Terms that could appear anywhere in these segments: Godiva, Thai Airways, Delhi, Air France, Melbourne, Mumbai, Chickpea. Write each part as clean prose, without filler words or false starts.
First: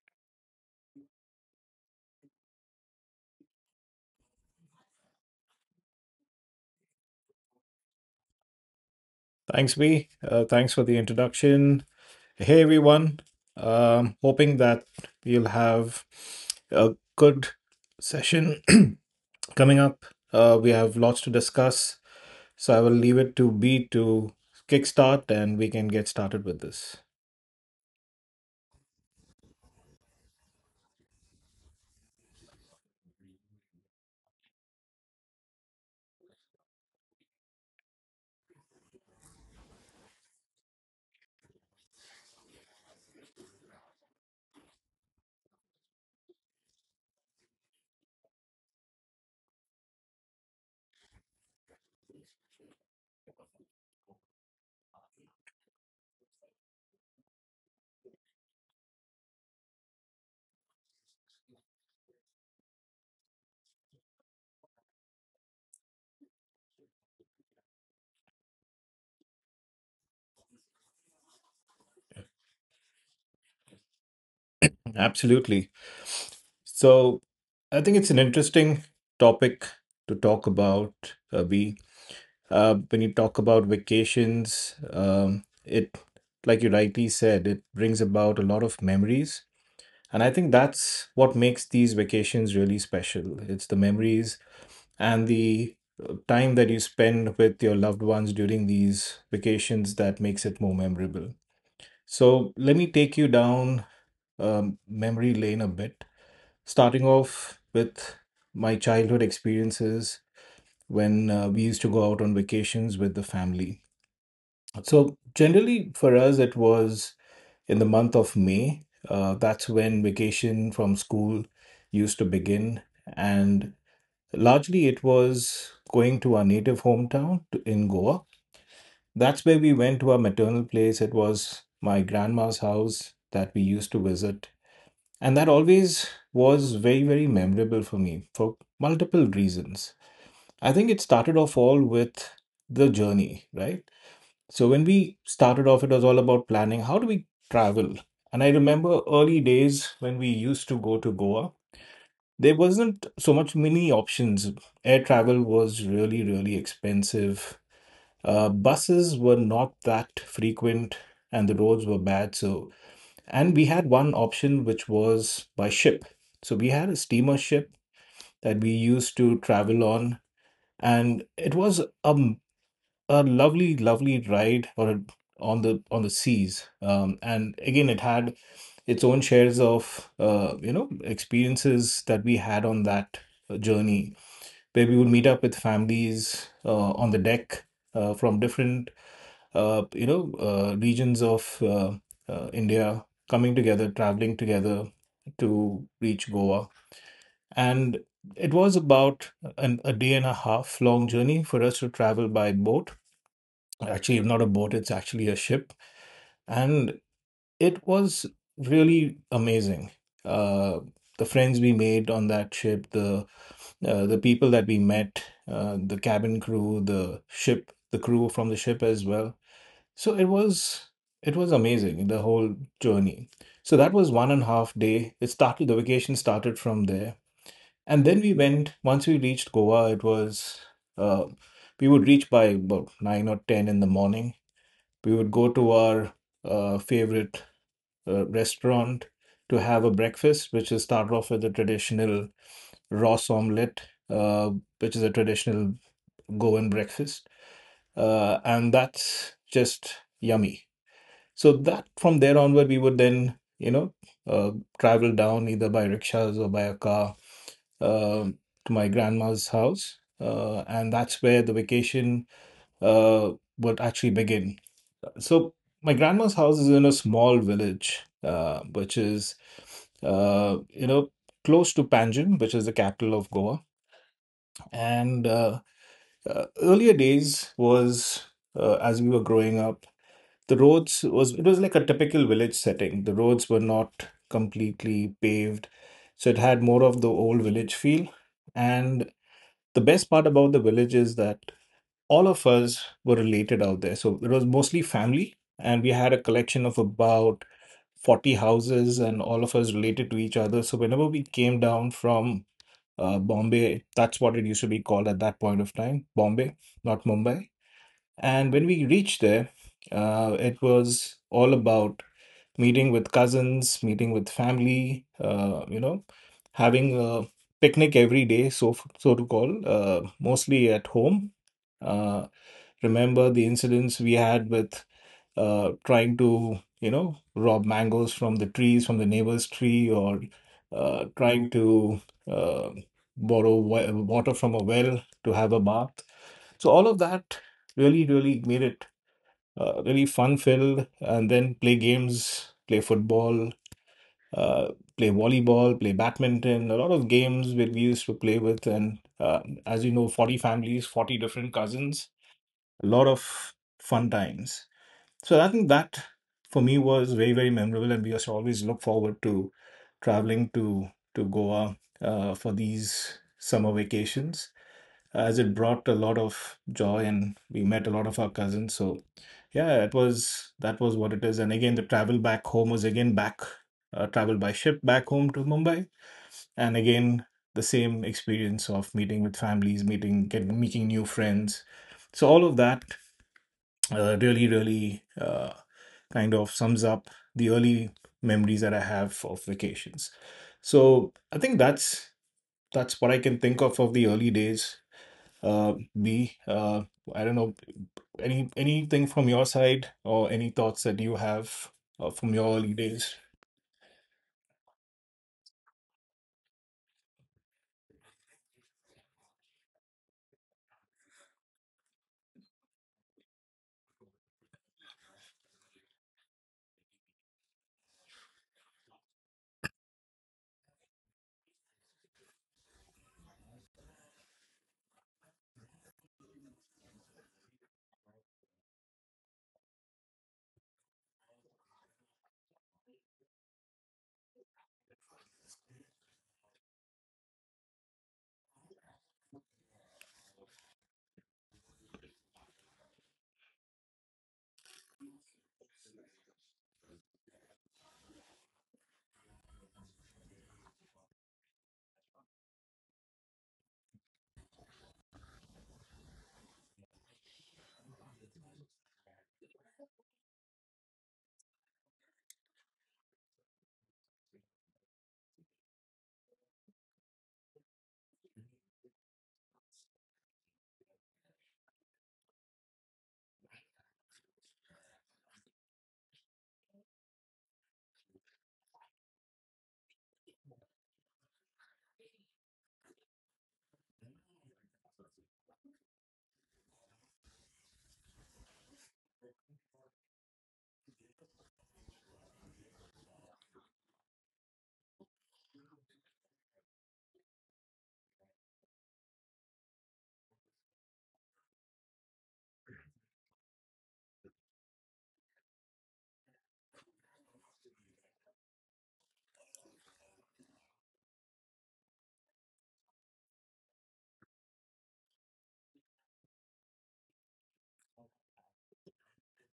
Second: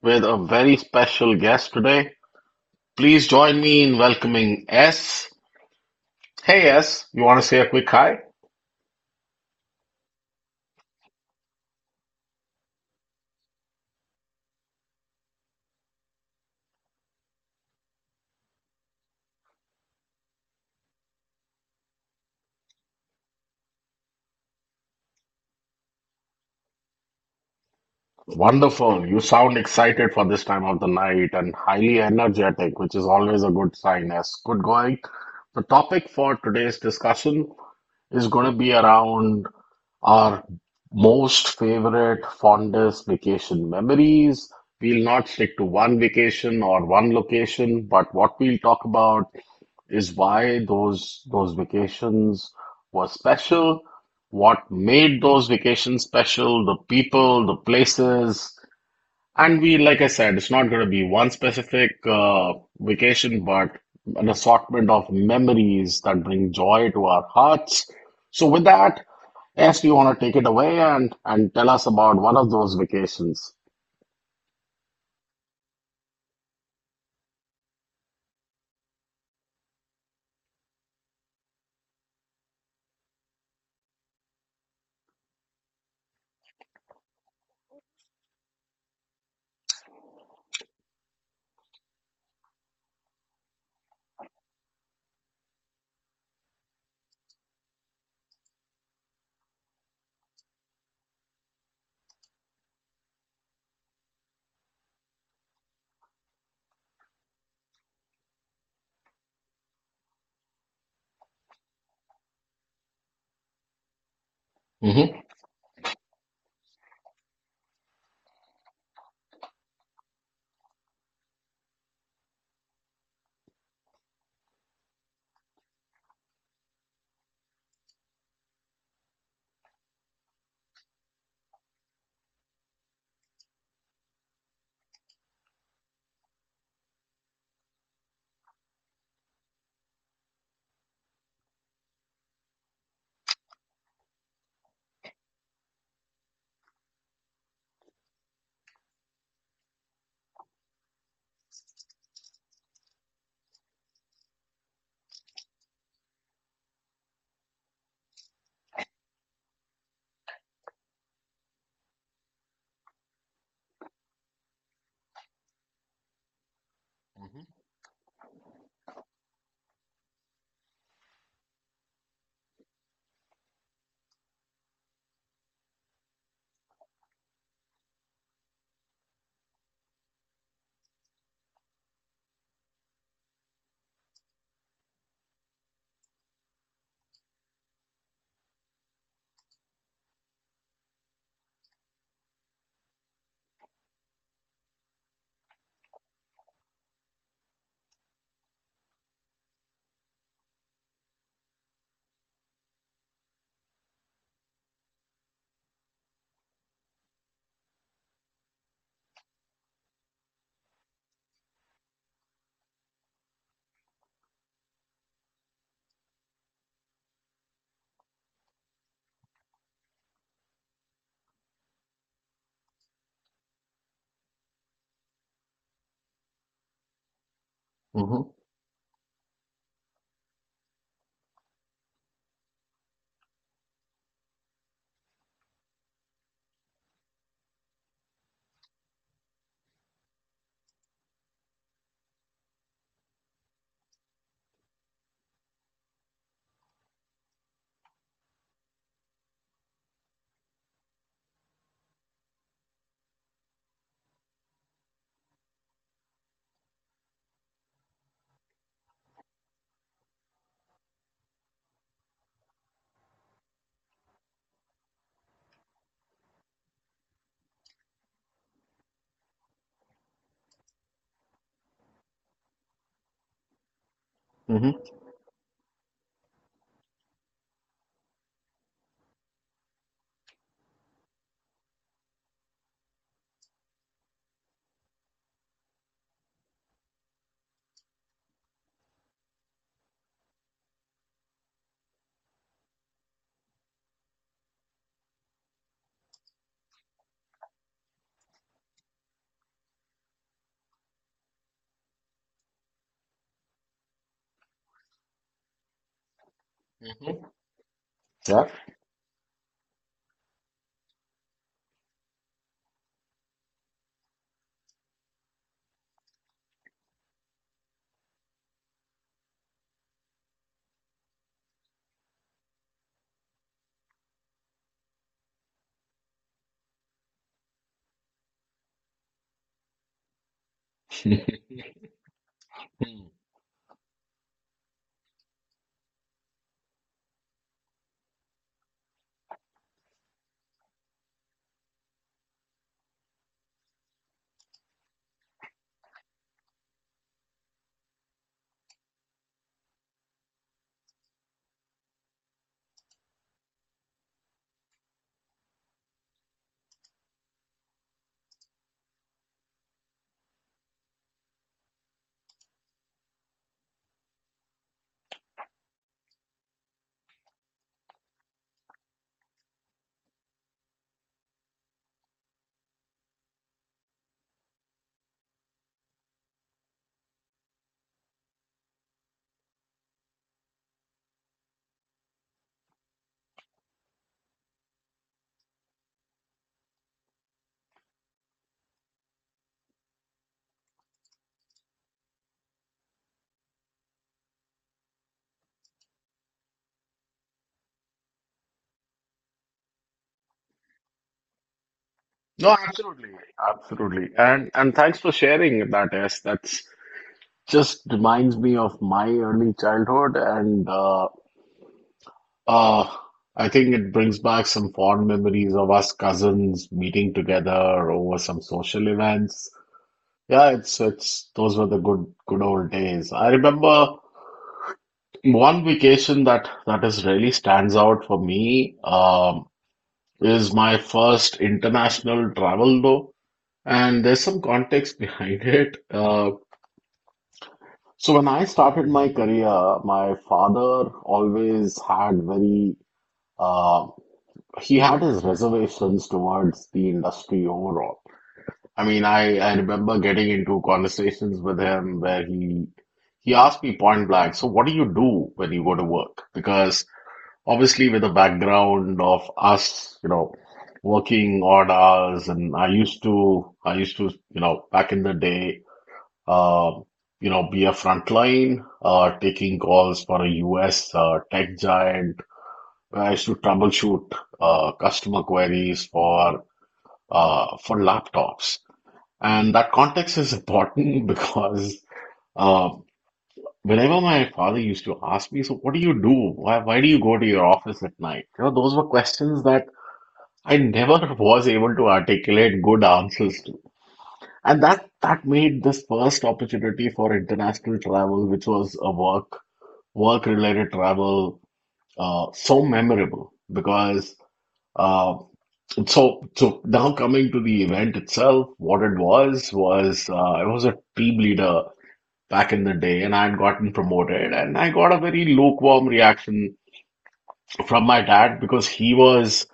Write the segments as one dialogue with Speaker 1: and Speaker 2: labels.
Speaker 1: with a very special guest today. Please join me in welcoming S. Hey, S, you want to say a quick hi?
Speaker 2: Thanks, B. Thanks for the introduction. Hey, everyone. Hoping that we'll have a good session coming up. We have lots to discuss, so I will leave it to B to kickstart and we can get started with this.
Speaker 1: Wonderful. You sound excited for this time of the night and highly energetic, which is always a good sign, S. Good going. The topic for today's discussion is going to be around our most favorite, fondest vacation memories. We'll not stick to one vacation or one location, but what we'll talk about is why those vacations were special, what made those vacations special, the people, the places, and we, like I said, it's not going to be one specific vacation, but an assortment of memories that bring joy to our hearts. So, with that, yes, do you want to take it away and tell us about one of those vacations?
Speaker 2: Absolutely. So, I think it's an interesting topic to talk about, B. When you talk about vacations, it, like you rightly said, it brings about a lot of memories. And I think that's what makes these vacations really special. It's the memories and the time that you spend with your loved ones during these vacations that makes it more memorable. So let me take you down memory lane a bit, starting off with my childhood experiences when we used to go out on vacations with the family. So
Speaker 1: Mm-hmm.
Speaker 2: generally for us, it was in the month of May. That's when vacation from school used to begin, and largely it was going to our native hometown in Goa. That's where we went to our maternal place. It was my grandma's house that we used to visit, and that always was very, very memorable for me for multiple reasons. I think it started off all with the journey, right? So when we started off, it was all about planning. How do we travel? And I remember early days when we used to go to Goa, there wasn't so much many options. Air travel was really, really expensive. Buses were not that frequent and the roads were bad. So, and we had one option which was by ship. So we had a steamer ship that we used to travel on, and it was a lovely, lovely ride on the seas. And again, it had its own shares of you know experiences that we had on that journey, where we would meet up with families on the deck from different you know regions of India, coming together, traveling together to reach Goa, and it was about a day and a half long journey for us to travel by boat. Actually, if not a boat, it's actually a ship. And it was really amazing, uh, the friends we made on that ship, the people that we met, the cabin crew, the ship, the crew from the ship as well. So it was, it was amazing, the whole journey. So that was one and a half day. It started, the vacation started from there. And then
Speaker 1: Mm-hmm.
Speaker 2: we went, once we reached Goa, it was uh, we would reach by about 9 or 10 in the morning. We would go to our favorite restaurant to have a breakfast, which is start off with a traditional Ross omelette, uh, which is a traditional Goan breakfast, and that's just yummy. So that, from there onward, we would then you know uh, travel down either by rickshaws or by a car, uh, to my grandma's house, and that's where the vacation uh, would actually begin. So my grandma's house is in a small village, which is, you know, close to Panjim, which is the capital of Goa.
Speaker 1: Mm-hmm.
Speaker 2: And earlier days was, as we were growing up, the roads was, it was like a typical village setting. The roads were not completely paved, so it had more of the old village feel. And the best part about the village is that all of us were related out there. So it was mostly family, and we had a collection of about 40 houses and all of us related to each other. So whenever we came down from Bombay, that's what it used to be called at that point of time, Bombay, not Mumbai.
Speaker 1: Yeah.
Speaker 2: And when we reached there, it was all about meeting with cousins, meeting with family, you know, having a picnic every day, so so to call, mostly at home. Uh, remember the incidents we had with trying to you know rob mangoes from the trees from the neighbor's tree or trying to uh, borrow water from a well to have a bath. So all of that really, really made it really fun filled. And then play games, play football, uh, play volleyball, play badminton, a lot of games where we used to play with. And as you know, 40 families, 40 different cousins, a lot of fun times. So I think that for me was very, very memorable, and we just always look forward to traveling to Goa for these summer vacations, as it brought a lot of joy, and we met a lot of our cousins. So yeah, it was, that was what it is. And again, the travel back home was again back, travel by ship back home to Mumbai, and again the same experience of meeting with families, meeting new friends. So all of that really, really kind of sums up the early memories that I have of vacations. So I think that's what I can think of the early days. Uh, B, I don't know anything from your side or any thoughts that you have from your
Speaker 1: No,
Speaker 2: early
Speaker 1: absolutely,
Speaker 2: days.
Speaker 1: absolutely. And thanks for sharing that. Yes, that's just reminds me of my early childhood and Uh, I think it brings back some fond memories of us cousins meeting together over some social events. Yeah, it's those were the good old days. I remember one vacation that is really stands out for me, is my first international travel though, and there's some context behind it. So when I started my career, my father always had very, uh, he had his reservations towards the industry overall. I mean, I remember getting into conversations with him where he asked me point blank, so what do you do when you go to work? Because obviously with the background of us, you know, working odd hours and I used to, you know, back in the day, uh, you know, be a frontline, taking calls for a US tech giant. I used to troubleshoot customer queries for laptops. And that context is important because, uh, whenever my father used to ask me, "So what do you do? Why do you go to your office at night?" You know, those were questions that I never was able to articulate good answers to. And that made this first opportunity for international travel, which was a work related travel, so memorable because. uh, so now coming to the event itself, what it was I was a team leader back in the day, and I had gotten promoted, and I got a very lukewarm reaction from my dad because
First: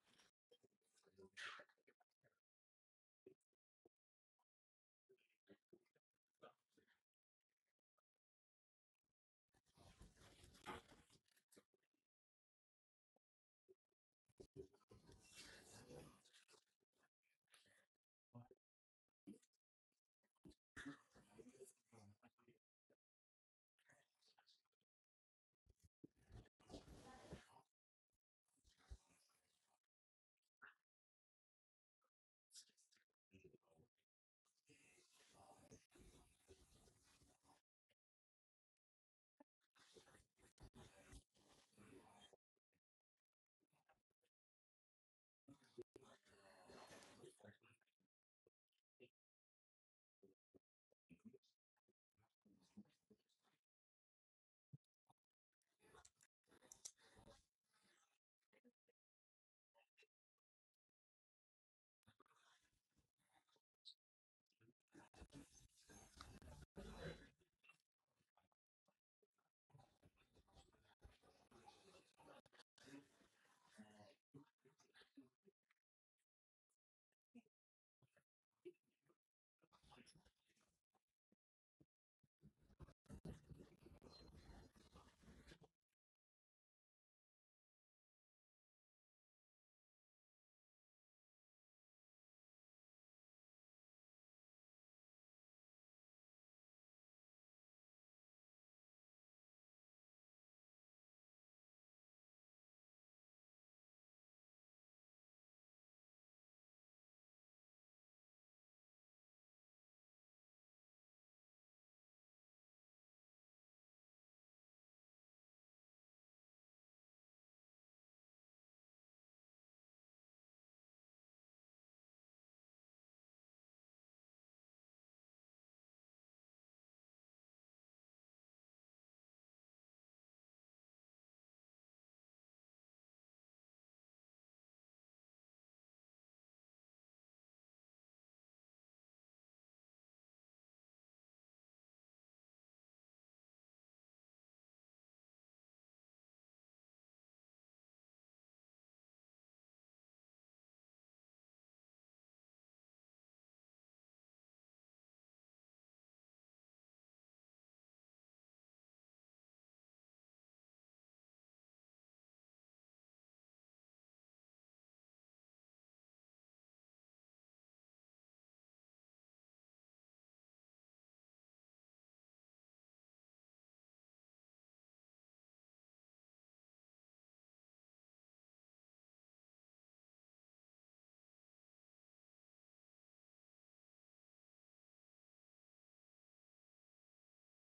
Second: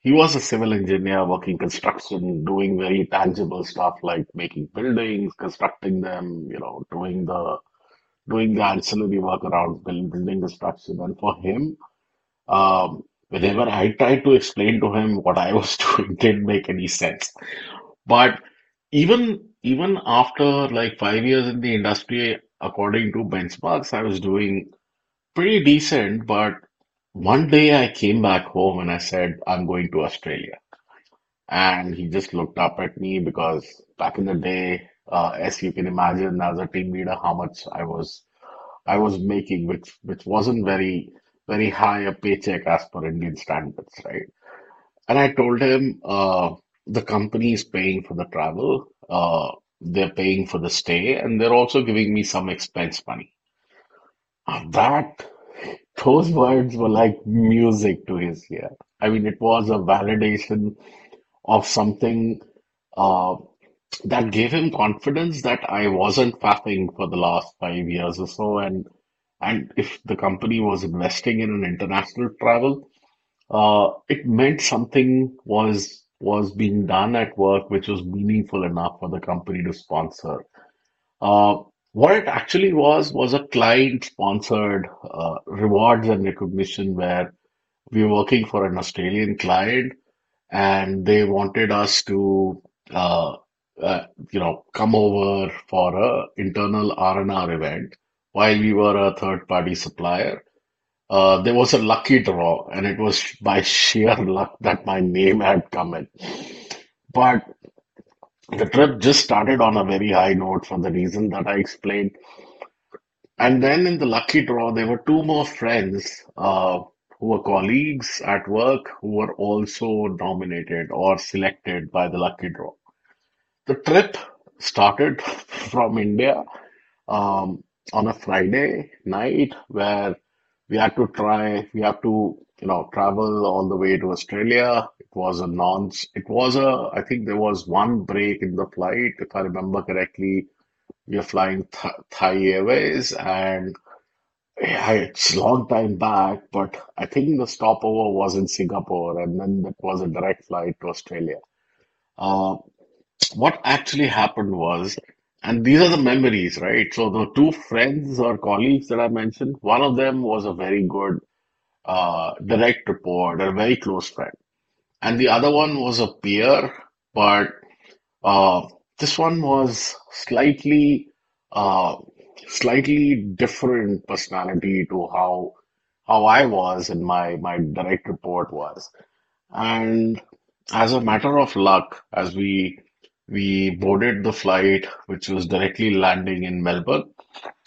Speaker 1: he was a civil engineer working construction, doing very tangible stuff like making buildings, constructing them, you know, doing the ancillary work around building construction, and for him, um, whenever I tried to explain to him what I was doing, didn't make any sense. But even after like 5 years in the industry, according to benchmarks, I was doing pretty decent. But one day I came back home and I said, I'm going to Australia. And he just looked up at me because back in the day, as you can imagine, as a team leader, how much I was making, which wasn't very high a paycheck as per Indian standards, right? And I told him, the company is paying for the travel, they're paying for the stay, and they're also giving me some expense money. Uh, That, those words were like music to his ear. I mean, it was a validation of something, uh, that gave him confidence that I wasn't faffing for the last 5 years or so. And if the company was investing in an international travel, it meant something was being done at work which was meaningful enough for the company to sponsor. Uh, what it actually was a client-sponsored rewards and recognition where we were working for an Australian client and they wanted us to, uh, uh, you know, come over for a internal R&R event while we were a third-party supplier. There was a lucky draw, and it was by sheer luck that my name had come in. But the trip just started on a very high note for the reason that I explained. And then in the lucky draw, there were two more friends, uh, who were colleagues at work who were also nominated or selected by the lucky draw. The trip started from India, um, on a Friday night where we had to you know, travel all the way to Australia. It was a I think there was one break in the flight, if I remember correctly. We were flying Th Thai Airways, and yeah, it's a long time back, but I think the stopover was in Singapore, and then that was a direct flight to Australia. Uh, what actually happened was, and these are the memories, right? So the two friends or colleagues that I mentioned, one of them was a very good, direct report or a very close friend. And the other one was a peer, but, uh, this one was slightly, uh, slightly different personality to how I was and my direct report was. And as a matter of luck, as we boarded the flight, which was directly landing in Melbourne,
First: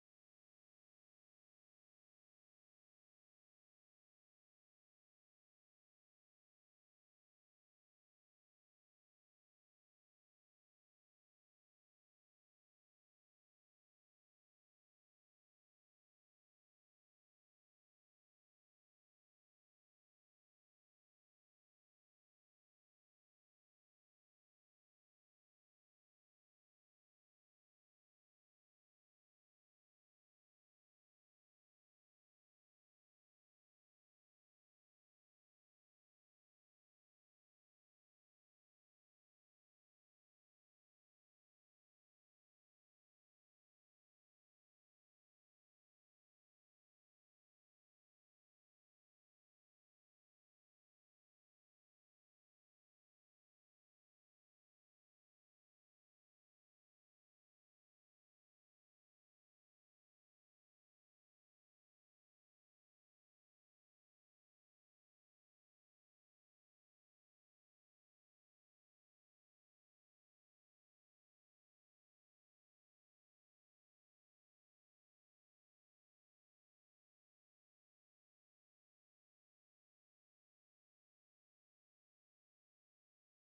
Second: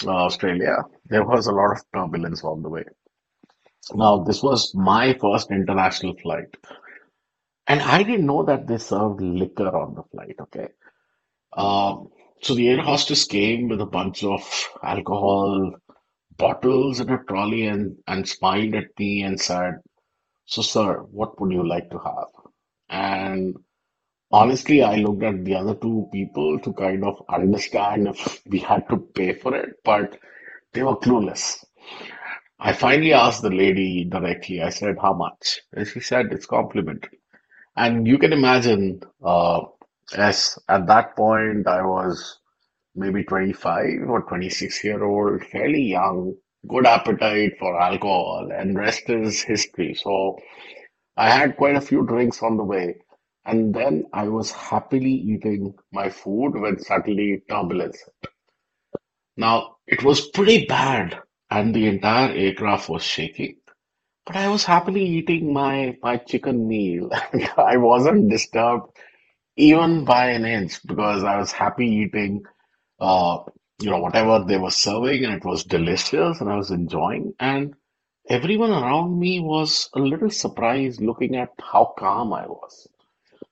Speaker 1: Australia, there was a lot of turbulence on the way. Now, this was my first international flight, and I didn't know that they served liquor on the flight, okay? Um, so the air hostess came with a bunch of alcohol bottles in a trolley and, smiled at me and said, so, sir, what would you like to have? And honestly, I looked at the other two people to kind of understand if we had to pay for it, but they were clueless. I finally asked the lady directly, I said, how much? And she said, it's complimentary. And you can imagine, as at that point, I was maybe 25 or 26-year-old year old, fairly young, good appetite for alcohol, and rest is history. So I had quite a few drinks on the way. And then I was happily eating my food when suddenly turbulence. Now, it was pretty bad, and the entire aircraft was shaking. But I was happily eating my chicken meal. I wasn't disturbed even by an inch because I was happy eating, uh you know, whatever they were serving, and it was delicious and I was enjoying, and everyone around me was a little surprised looking at how calm I was.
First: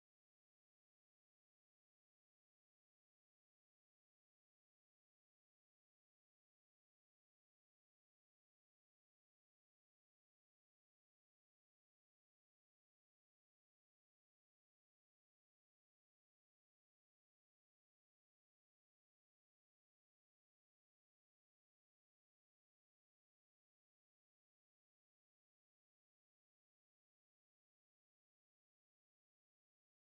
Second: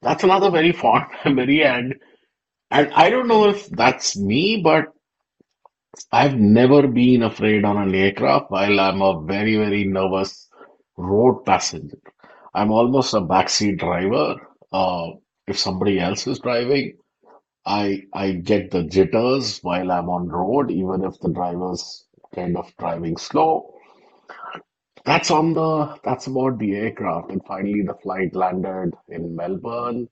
Speaker 1: That's another very fond memory, and I don't know if that's me, but I've never been afraid on an aircraft while I'm a very, very nervous road passenger. I'm almost a backseat driver. Uh, if somebody else is driving, I get the jitters while I'm on road, even if the driver's kind of driving slow. That's on the that's about the aircraft. And finally, the flight landed in Melbourne.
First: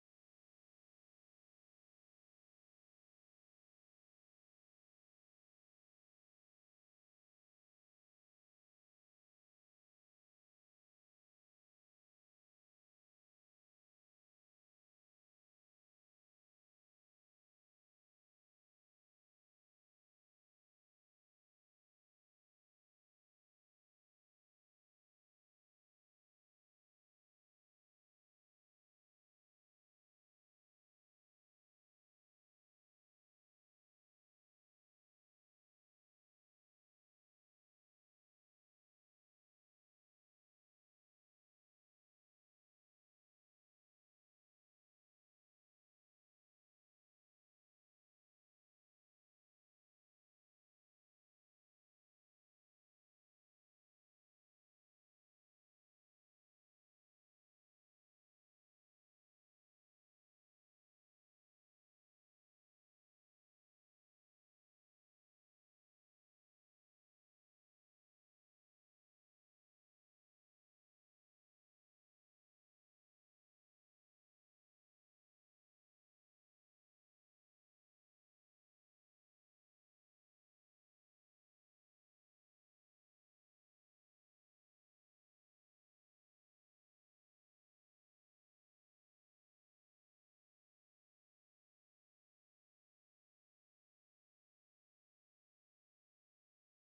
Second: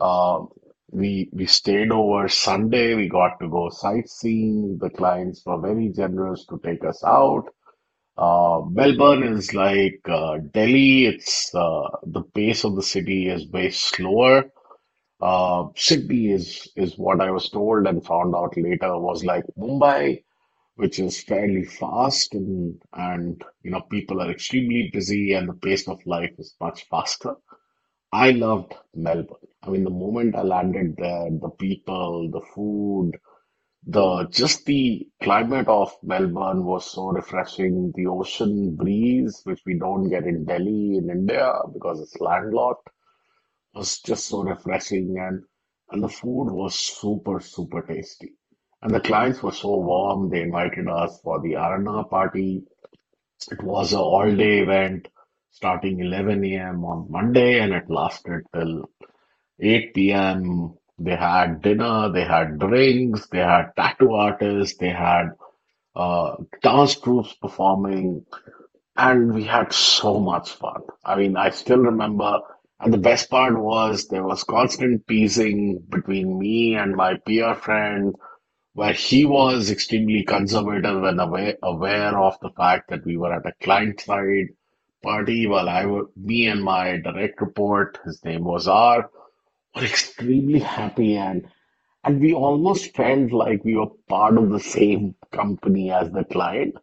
Speaker 1: Uh, we stayed over Sunday. We got to go sightseeing. The clients were very generous to take us out. Melbourne is like, Delhi. It's, the pace of the city is way slower. Chickpea is what I was told and found out later was like Mumbai, which is fairly fast and, you know, people are extremely busy and the pace of life is much faster. I loved Melbourne. I mean, the moment I landed there, the people, the food, the just the climate of Melbourne was so refreshing. The ocean breeze, which we don't get in Delhi in India because it's landlocked, was just so refreshing. And the food was super tasty, and the clients were so warm. They invited us for the arana party. It was a all day event, starting 11 a.m on monday, and it lasted till 8 p.m. They had dinner, they had drinks, they had tattoo artists, they had, uh, dance troops performing, and we had so much fun. I mean, I still remember, and the best part was there was constant teasing between me and my peer friend, where he was extremely conservative and aware, aware of the fact that we were at a client side party, while me and my direct report, his name was R, were extremely happy, and we almost felt like we were part of the same company as the client,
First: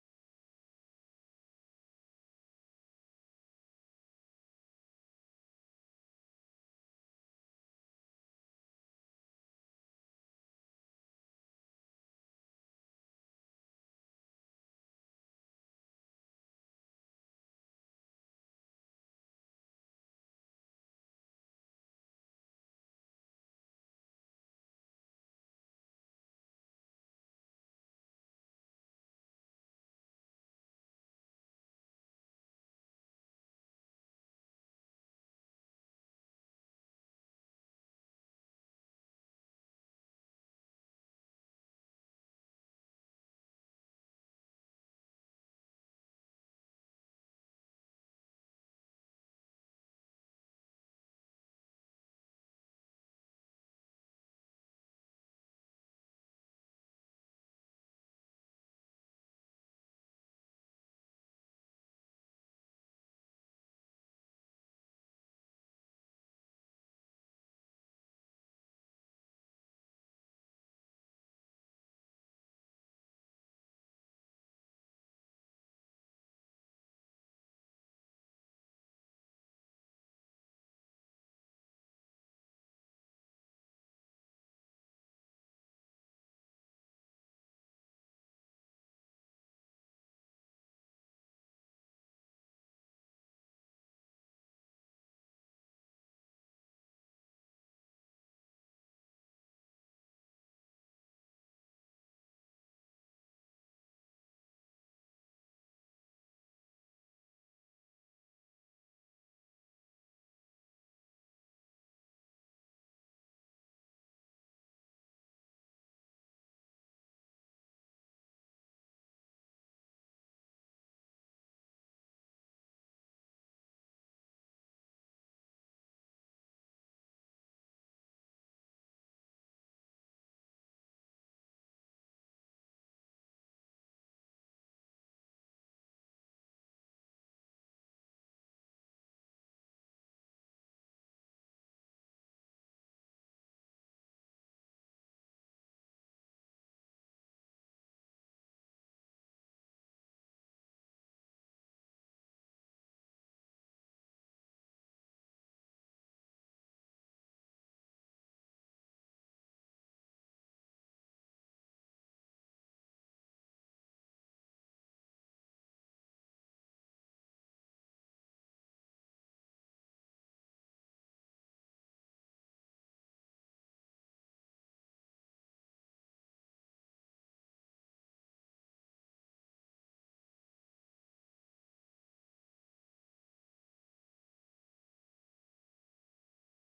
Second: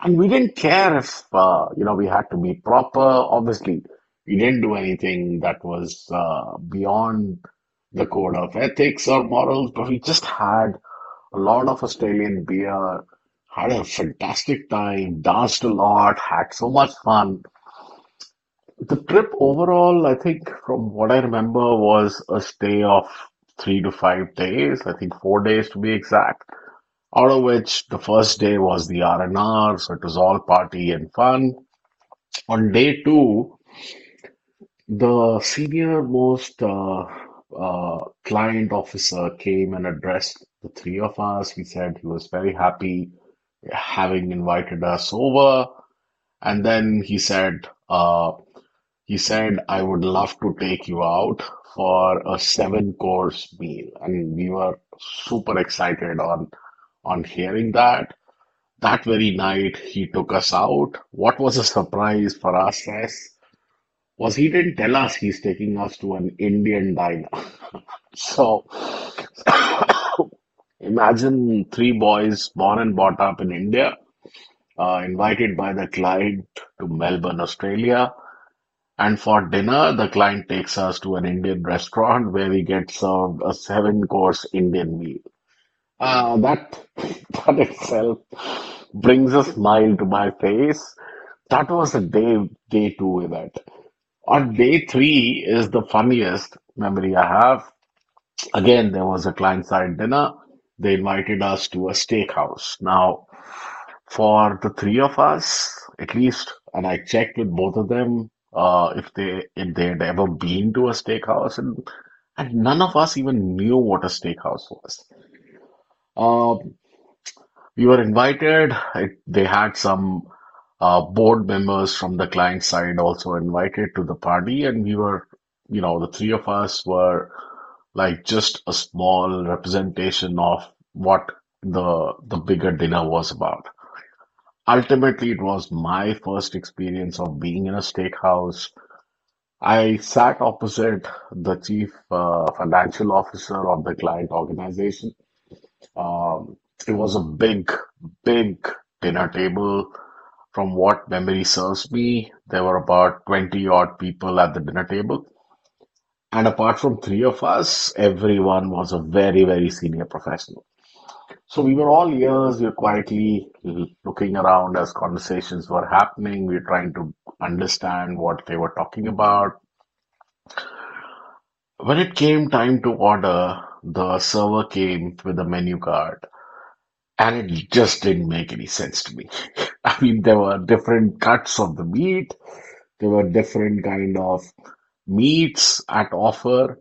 Speaker 1: and we didn't care if, you know, we had to be proper. Obviously, we didn't do anything that was, beyond the code of ethics or morals, but we just had a lot of Australian beer, had a fantastic time, danced a lot, had so much fun. The trip overall, I think, from what I remember, was a stay of 3 to 5 days. I think 4 days to be exact. Out of which the first day was the R and R, so it was all party and fun. On day two, the senior-most uh, client officer came and addressed the three of us. He said he was very happy having invited us over, and then he said, "I would love to take you out for a seven-course meal," and we were super excited on hearing that. That very night, he took us out. What was a surprise for us, Sess, was he didn't tell us he's taking us to an Indian diner. So imagine three boys born and brought up in India, invited by the client to Melbourne, Australia. And for dinner, the client takes us to an Indian restaurant where we get served a seven course Indian meal. That That itself brings a smile to my face. That was a day two event. On day three is the funniest memory I have. Again, there was a client side dinner. They invited us to a steakhouse. Now, for the three of us, at least, and I checked with both of them if they had ever been to a steakhouse, and none of us even knew what a steakhouse was. Uh, we were invited. They had some board members from the client side also invited to the party, and we were, you know, the three of us were like just a small representation of what the bigger dinner was about. Ultimately, it was my first experience of being in a steakhouse. I sat opposite the chief financial officer of the client organization. um, it was a big, big dinner table. From what memory serves me, there were about 20 odd people at the dinner table. And apart from three of us, everyone was a very, very senior professional. So we were all ears, we were quietly looking around as conversations were happening. We were trying to understand what they were talking about. When it came time to order, the server came with a menu card, and it just didn't make any sense to me. I mean, there were different cuts of the meat. There were different kind of meats at offer.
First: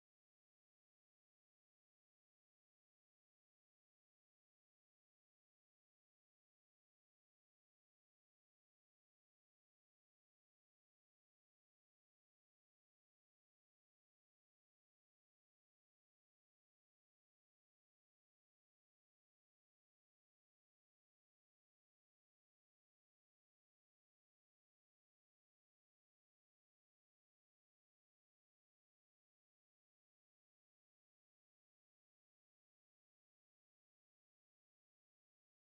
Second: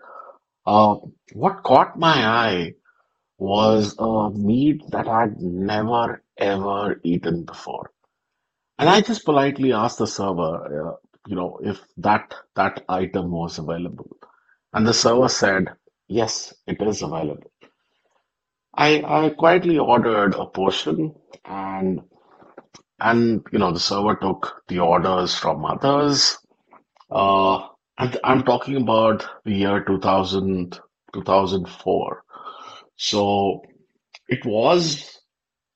Speaker 1: Uh, what caught my eye was a meat that I'd never ever eaten before, and I just politely asked the server, if that item was available, and the server said, "Yes, it is available." I quietly ordered a portion and. And the server took the orders from others. Uh, I'm talking about the year 2000, 2004. So it was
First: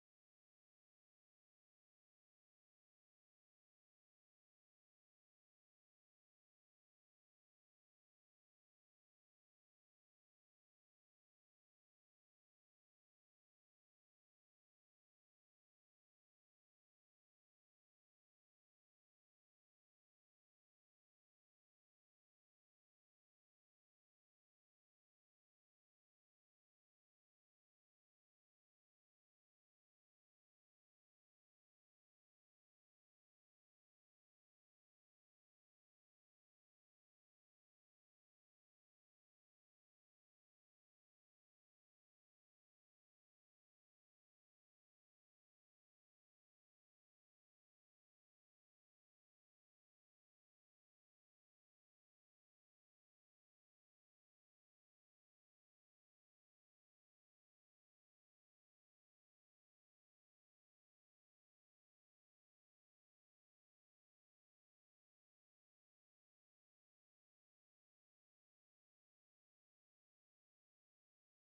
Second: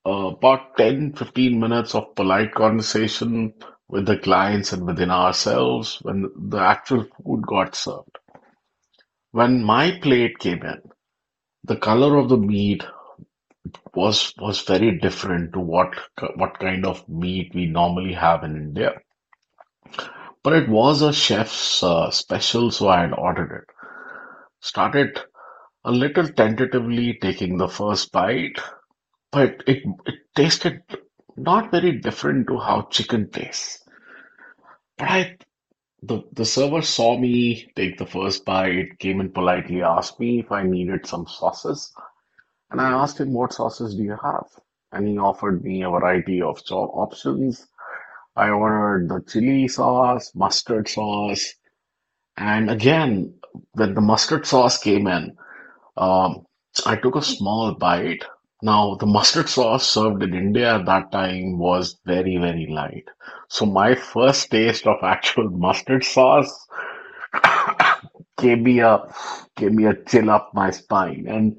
Speaker 1: uh, about 10, 15 minutes of polite conversation with the clients and within ourselves when the actual food got served. When my plate came in, the color of the meat was very different to what kind of meat we normally have in India. But it was a chef's special, so I had ordered it. Started a little tentatively taking the first bite, but it tasted not very different to how chicken tastes. But the server saw me take the first bite, came and politely asked me if I needed some sauces, and I asked him, "What sauces do you have?" And he offered me a variety of options. I ordered the chili sauce, mustard sauce, and again, when the mustard sauce came in, Um, I took a small bite. Now, the mustard sauce served in India at that time was very, very light. So my first taste of actual mustard sauce gave me a gave me a chill up my spine. And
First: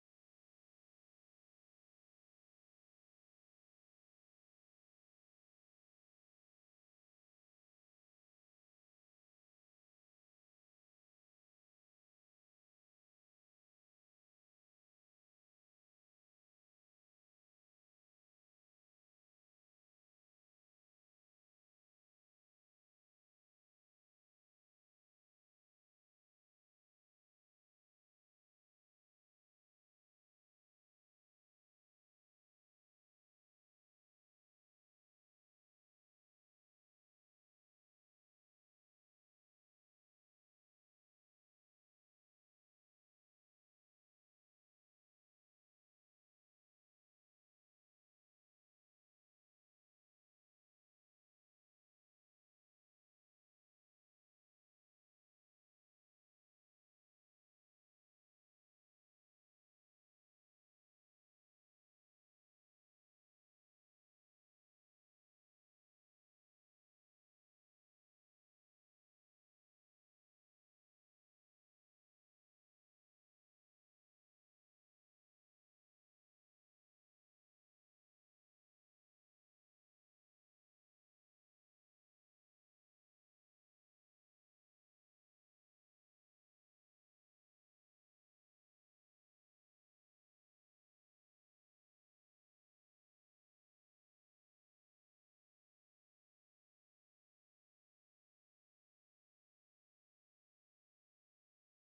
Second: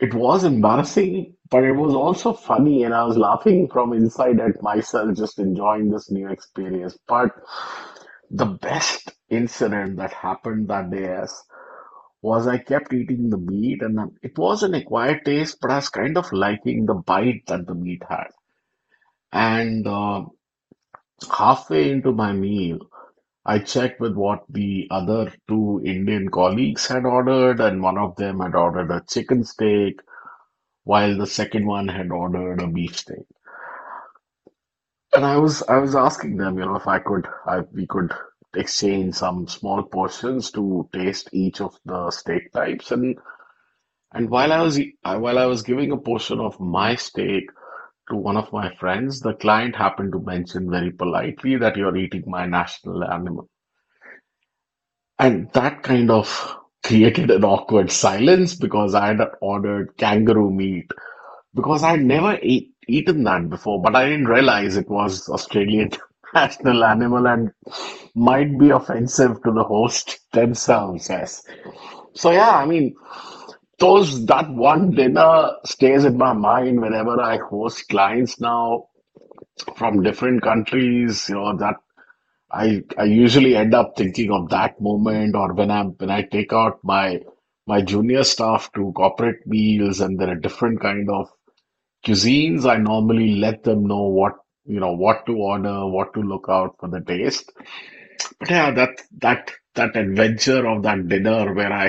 Speaker 1: it was embarrassing, but it was also funny, and I was laughing from inside at myself, just enjoying this new experience. But the best incident that happened that day is was I kept eating the meat, and it was an acquired taste, but I was kind of liking the bite that the meat had. And halfway into my meal, I checked with what the other two Indian colleagues had ordered, and one of them had ordered a chicken steak, while the second one had ordered a beef steak. And I was asking them, you know, if we could exchange some small portions to taste each of the steak types, and while I was giving a portion of my steak to one of my friends, the client happened to mention very politely that you're eating my national animal. And that kind of created an awkward silence because I had ordered kangaroo meat because I'd never eaten that before, but I didn't realize it was Australian national animal and might be offensive to the host themselves, yes. So yeah, I mean, Those that one dinner stays in my mind whenever I host clients now from different countries, you know, that I usually end up thinking of that moment, or when I'm when I take out my junior staff to corporate meals and there are different kind of cuisines, I normally let them know what you know what to order, what to look out for the taste. But yeah, that that adventure of that dinner where I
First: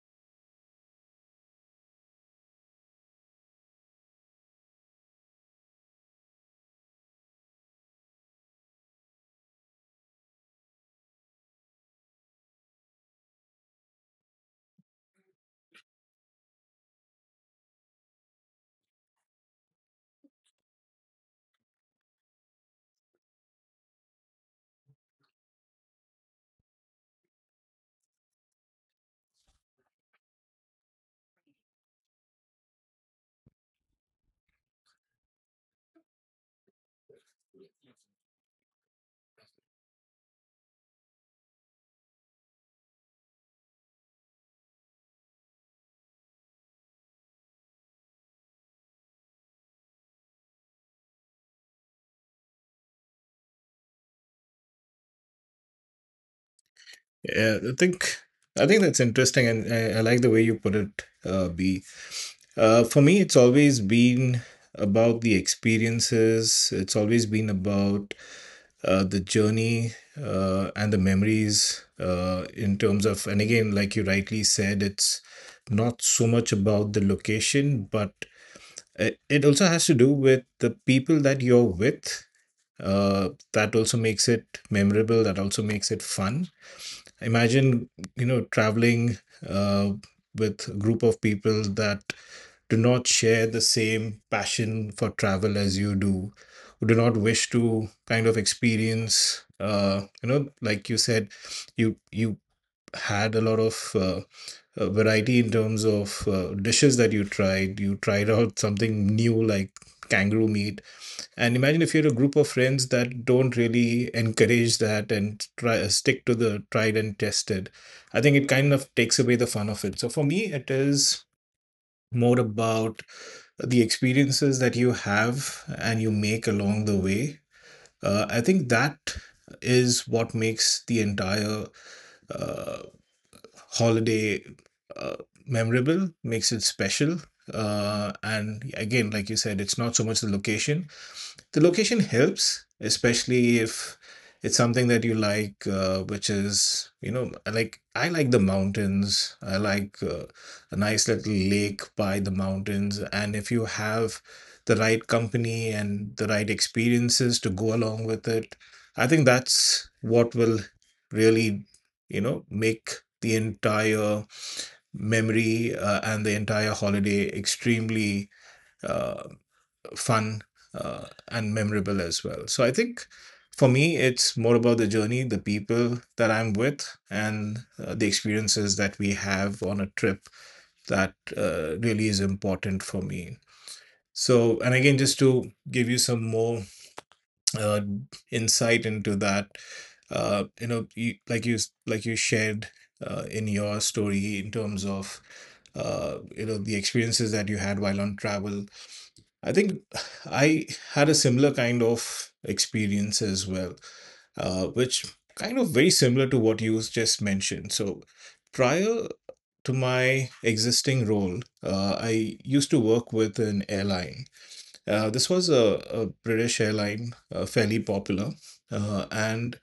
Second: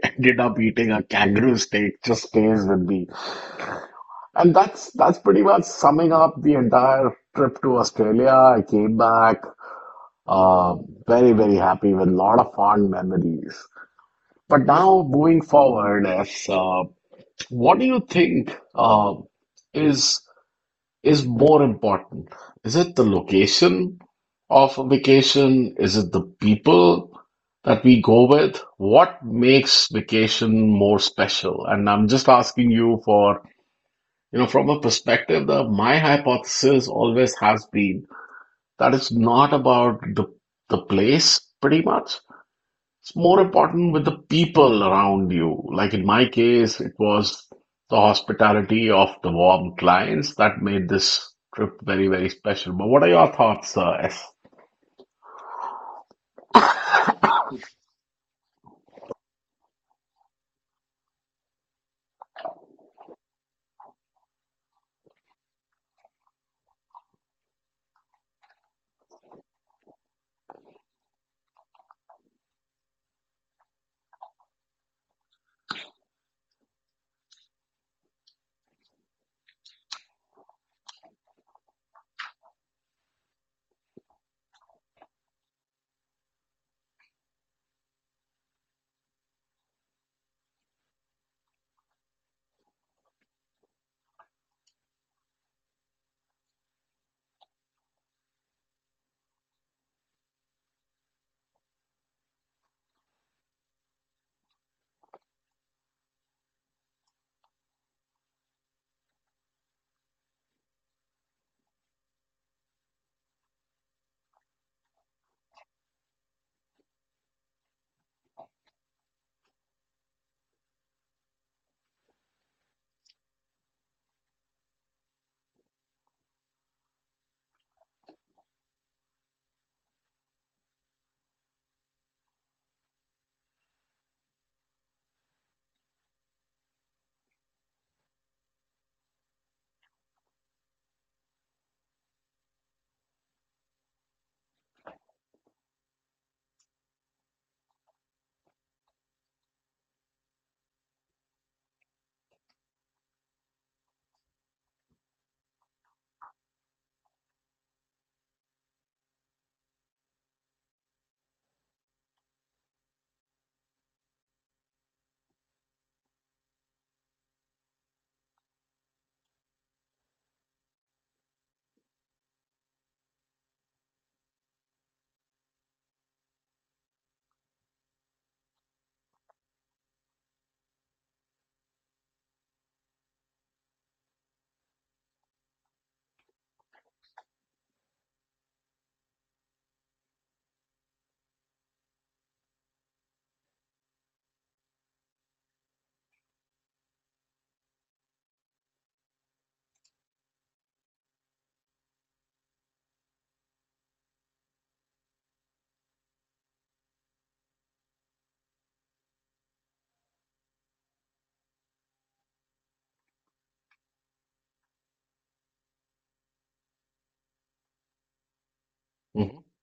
Speaker 1: ended up eating a kangaroo steak just stays with me. And that's pretty much summing up the entire trip to Australia. I came back, uh, very, very happy with a lot of fond memories. But now moving forward, as what do you think is is more important? Is it the location of a vacation? Is it the people that we go with? What makes vacation more special? And I'm just asking you from a perspective. The My hypothesis always has been that it's not about the place pretty much. It's more important with the people around you. Like in my case, it was the hospitality of the warm clients that made this trip very, very special. But what are your thoughts, S?
Speaker 2: Yeah, I think, I think that's interesting, and I like the way you put it, B. For me, it's always been about the experiences. It's always been about the journey and the memories in terms of, and again like you rightly said, it's not so much about the location, but it also has to do with the people that you're with, that also makes it memorable, that also makes it fun. Imagine, you know, traveling uh, with a group of people that do not share the same passion for travel as you do, who do not wish to kind of experience, you know, like you said, you had a lot of variety in terms of dishes that you tried. You tried out something new like kangaroo meat. And imagine if you're a group of friends that don't really encourage that and try stick to the tried and tested. I think it kind of takes away the fun of it. So for me, it is more about the experiences that you have and you make along the way. I think that is what makes the entire uh, holiday uh, memorable, makes it special. And again, like you said, it's not so much the location, the location helps, especially if it's something that you like, which is, you know, I like, I like the mountains. I like a nice little lake by the mountains, and if you have the right company and the right experiences to go along with it, I think that's what will really, you know, make the entire memory and the entire holiday extremely uh, fun and memorable as well. So I think for me, it's more about the journey, the people that I'm with, and the experiences that we have on a trip that really is important for me. So, and again, just to give you some more uh, insight into that, you know, like you shared in your story in terms of you know the experiences that you had while on travel. I think I had a similar kind of experience as well, which kind of very similar to what you just mentioned. So, prior to my existing role, I used to work with an airline. This was a British airline, fairly popular. Uh,
Speaker 1: Hmm.
Speaker 2: and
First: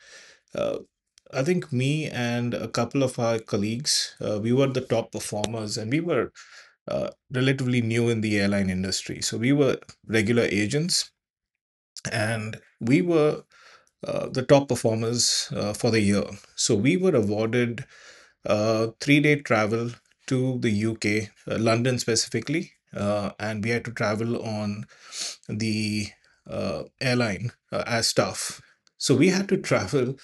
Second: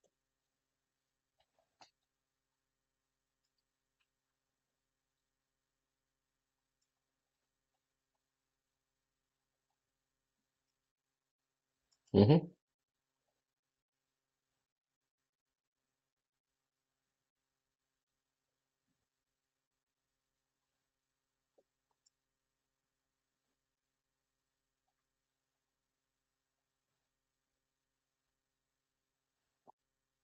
Speaker 2: uh, I think me and a couple of our colleagues, we were the top performers and we were relatively new in the airline industry. So we were regular agents
Speaker 1: Mm-hmm.
Speaker 2: and we were the top performers for the year. So we were awarded 3 day travel to the UK, London specifically, and we had to travel on the airline as staff. So we had to travel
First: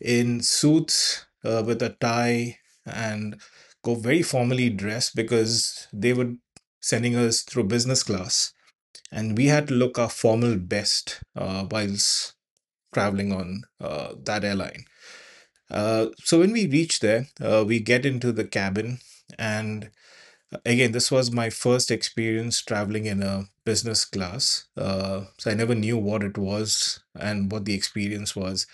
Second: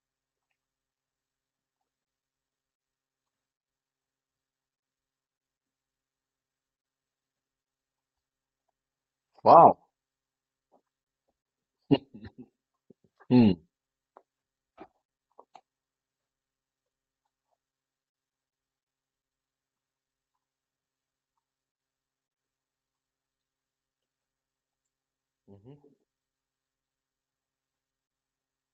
Speaker 2: in suits with a tie and go very formally dressed because they were sending us through business class. And we had to
Speaker 1: Wow.
Speaker 2: look our formal best whilst traveling
Speaker 1: Mm.
Speaker 2: on that airline. So when we reach there, we get into the cabin, and again, this was my first experience traveling in a business class. So
Speaker 1: Hmm.
Speaker 2: I never
Speaker 1: Mhm.
Speaker 2: knew what it was and what the experience was.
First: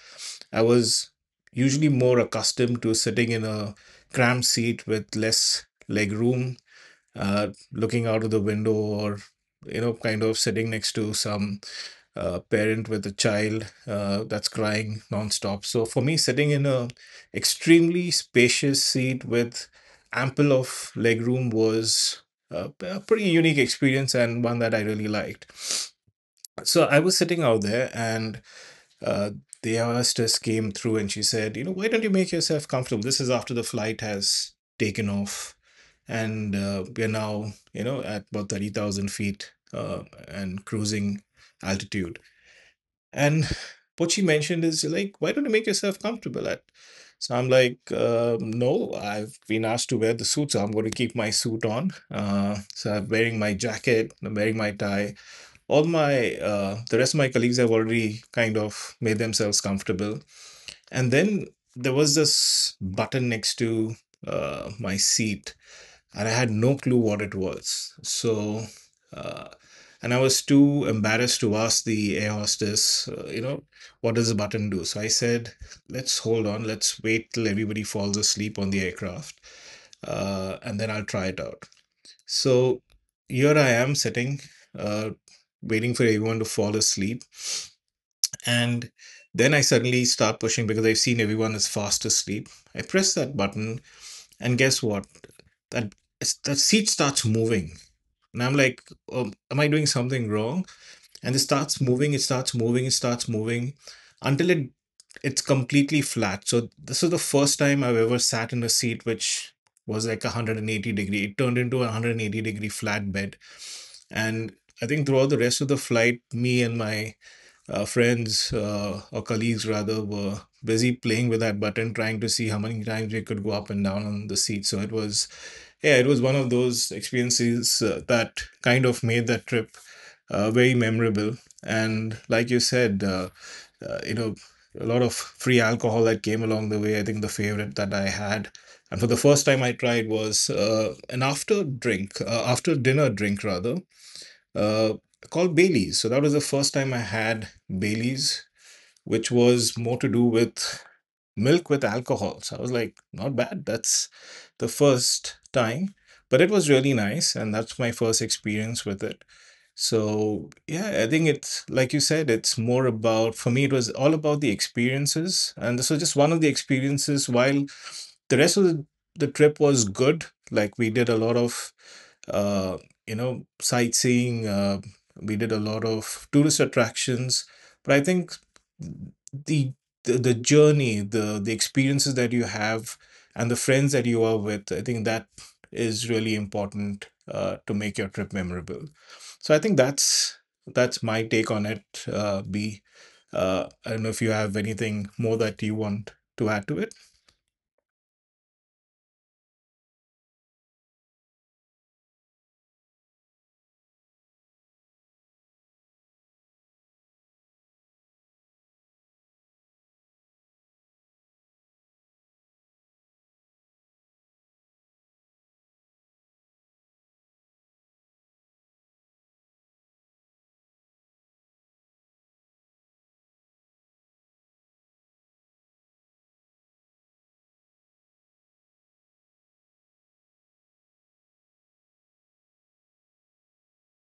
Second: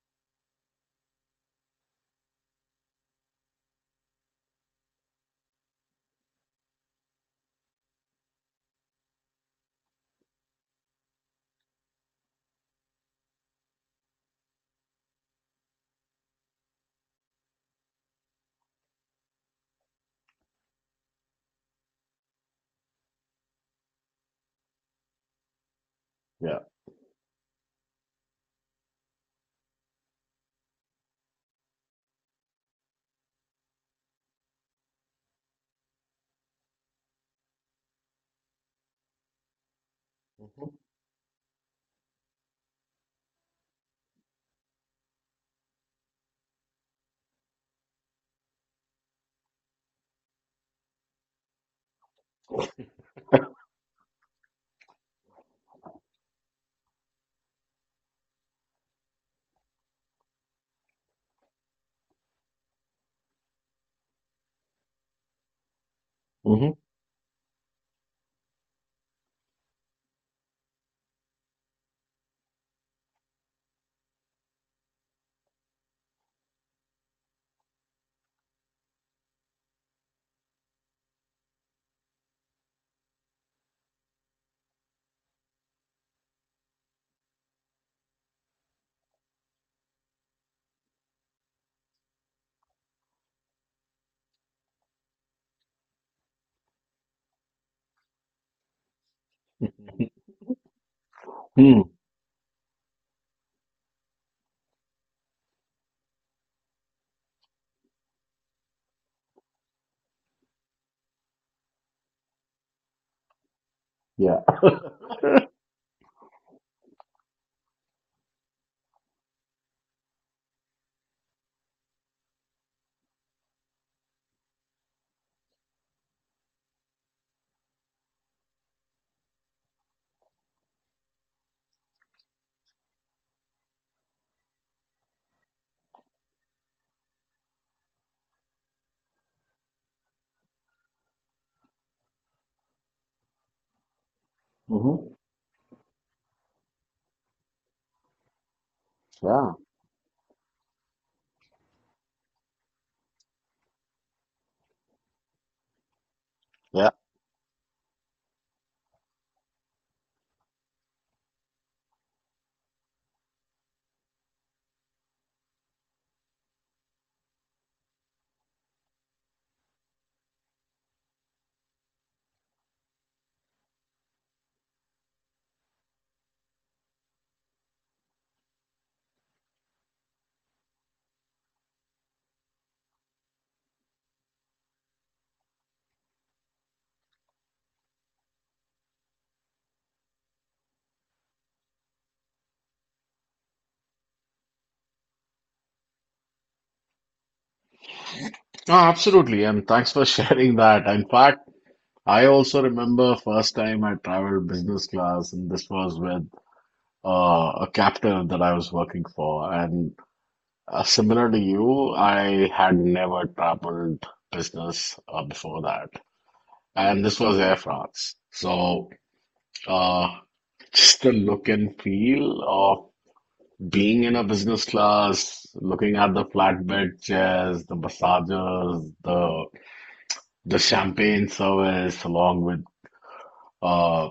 Speaker 2: I was usually more accustomed to sitting in a cramped seat with less leg room, looking out of the window, or you know, kind of sitting next to some parent with a child that's crying nonstop. So for me, sitting in a extremely spacious seat with ample of legroom was a pretty unique experience and one that I really liked.
Speaker 1: Yeah.
Speaker 2: So I was sitting out there, and uh, the hostess came through and she said, "You know, why don't you make yourself comfortable? This is after the flight has taken off." And we're now, you know, at about 30,000 feet and
Speaker 1: Yeah.
Speaker 2: cruising altitude. And what she mentioned is like, why don't you make yourself comfortable at? So I'm like, no, I've been asked to wear the suit, so I'm going to keep my suit on. So I'm wearing my jacket, I'm wearing my tie. All my the rest of my colleagues have already kind of made themselves comfortable. And then there was this button next to my seat and I had no
Speaker 1: Hmm.
Speaker 2: clue what it was. So, uh, and I was too embarrassed to ask the air hostess, what does the button do? So I said, let's hold on, let's wait till everybody falls asleep on the aircraft, and then I'll try it out. So here I am sitting, uh, waiting for everyone to fall asleep. And then I suddenly start pushing because I've seen everyone is fast asleep. I press that button, and guess what? That, that seat starts moving and I'm like, am I doing
Speaker 1: Hmm.
Speaker 2: something wrong? And it starts moving, it starts moving, it starts moving until it's completely flat. So this is the first time I've ever sat in a seat which was like 180 degree. It turned into a 180 degree flat bed.
Speaker 1: Yeah.
Speaker 2: And I think throughout the rest of the flight, me and my friends or colleagues rather were busy playing with that button, trying to see how many times we could go up and down on the seat. So it was yeah, it was one of those experiences that kind of made that trip very memorable. And like you said, uh, you know, a lot of free alcohol that came along the way. I think the favorite that I had, and for the first time I tried was an after drink, after dinner drink rather, uh,
Speaker 1: Hmm.
Speaker 2: called Bailey's. So that was the first time I had Bailey's, which
Speaker 1: Yeah.
Speaker 2: was more to do with milk with alcohol. So I was like, not bad. That's the first time, but it was
Speaker 1: Yeah.
Speaker 2: really nice. And that's my first experience with it. So, yeah, I think it's like you said, it's more about, for me, it was all about the experiences. And this was just one of the experiences while the rest of the trip was good. Like we did a lot of uh, sightseeing. We did a lot of tourist attractions, but I think the the journey, the experiences that you have, and the friends that you are with, I think that is really important to make your trip memorable. So I think that's my take on it. B. I don't know if you have anything more that you want to add to it.
Speaker 1: No, absolutely. And thanks for sharing that. In fact, I also remember first time I traveled business class, and this was with a captive that I was working for. And similar to you, I had never traveled business before that. And this was Air France. Uh, just the look and feel of being in a business class, looking at the flatbed chairs, the massages, the champagne service, along with uh,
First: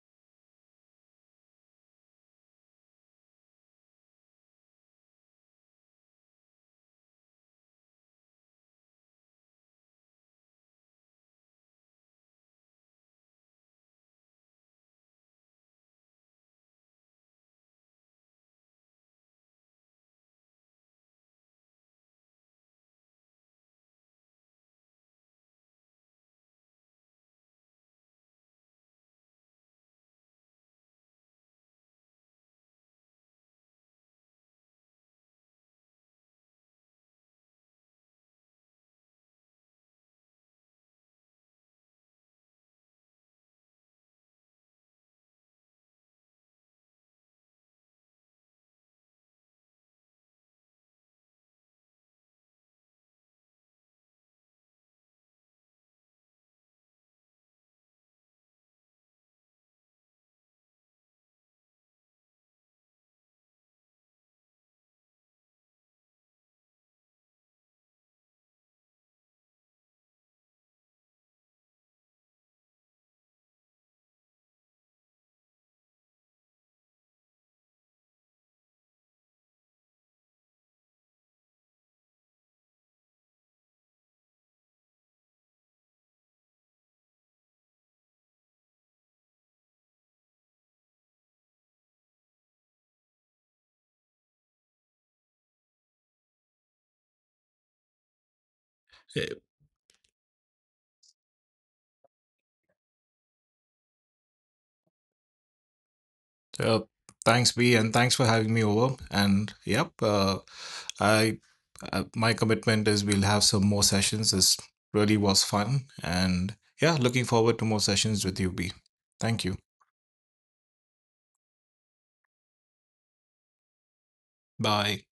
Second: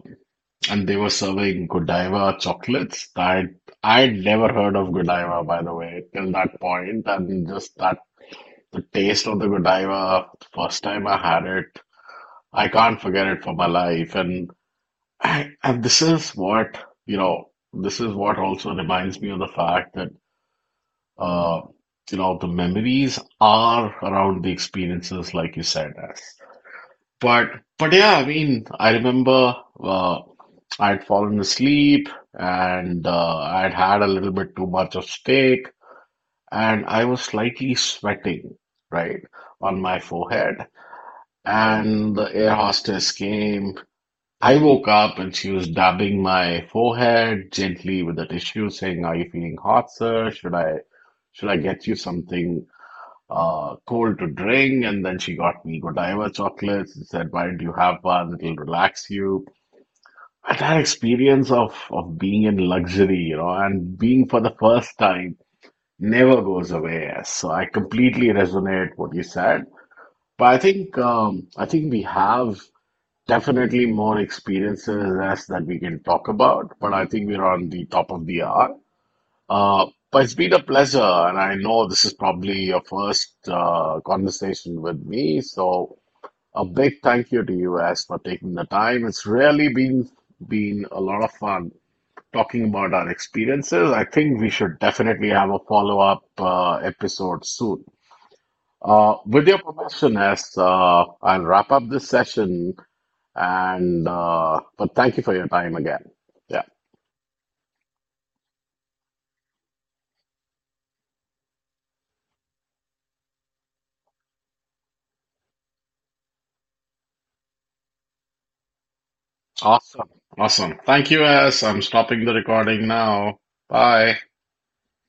Speaker 1: and they were serving Godiva chocolates, that I'd never heard of Godiva, by the way, till that point, and just that the taste of the Godiva, first time I had it, I can't forget it for my life, and this is you know, what also reminds me of the fact that, uh, you know, the memories are around the experiences like you said. As but but yeah, I mean, I remember, uh, I had fallen asleep, and I had had a little bit too much of steak, and I was slightly sweating right on my forehead, and the air hostess came, I woke up, and she was dabbing my forehead gently with a tissue, saying, "Are you feeling hot, sir? Should I get you something cold to drink?" And then she got me Godiva chocolates and said, "Why don't you have one? It'll relax you." And that experience of being in luxury, and being for the first time, never goes away. So I completely resonate what you said. But I think we have definitely more experiences as that we can talk about. But I think we're on the top of the hour. But it's been a pleasure, and I know this is probably your first conversation with me. So a big thank you to you, As, for taking the time. It's really been a lot of fun talking about our experiences. I think we should definitely have a follow-up episode soon. With your permission, As, I'll wrap up this session, and but thank you for your time again. Yeah.
Speaker 2: Uh, Thanks, B, and thanks for having me over. And yep, I my commitment is we'll have some more sessions. This really was fun, and yeah, looking forward to more sessions with you, B. Thank you.
Speaker 1: Awesome. Awesome. Thank you, S. I'm stopping the recording now. Bye.
Speaker 2: Bye.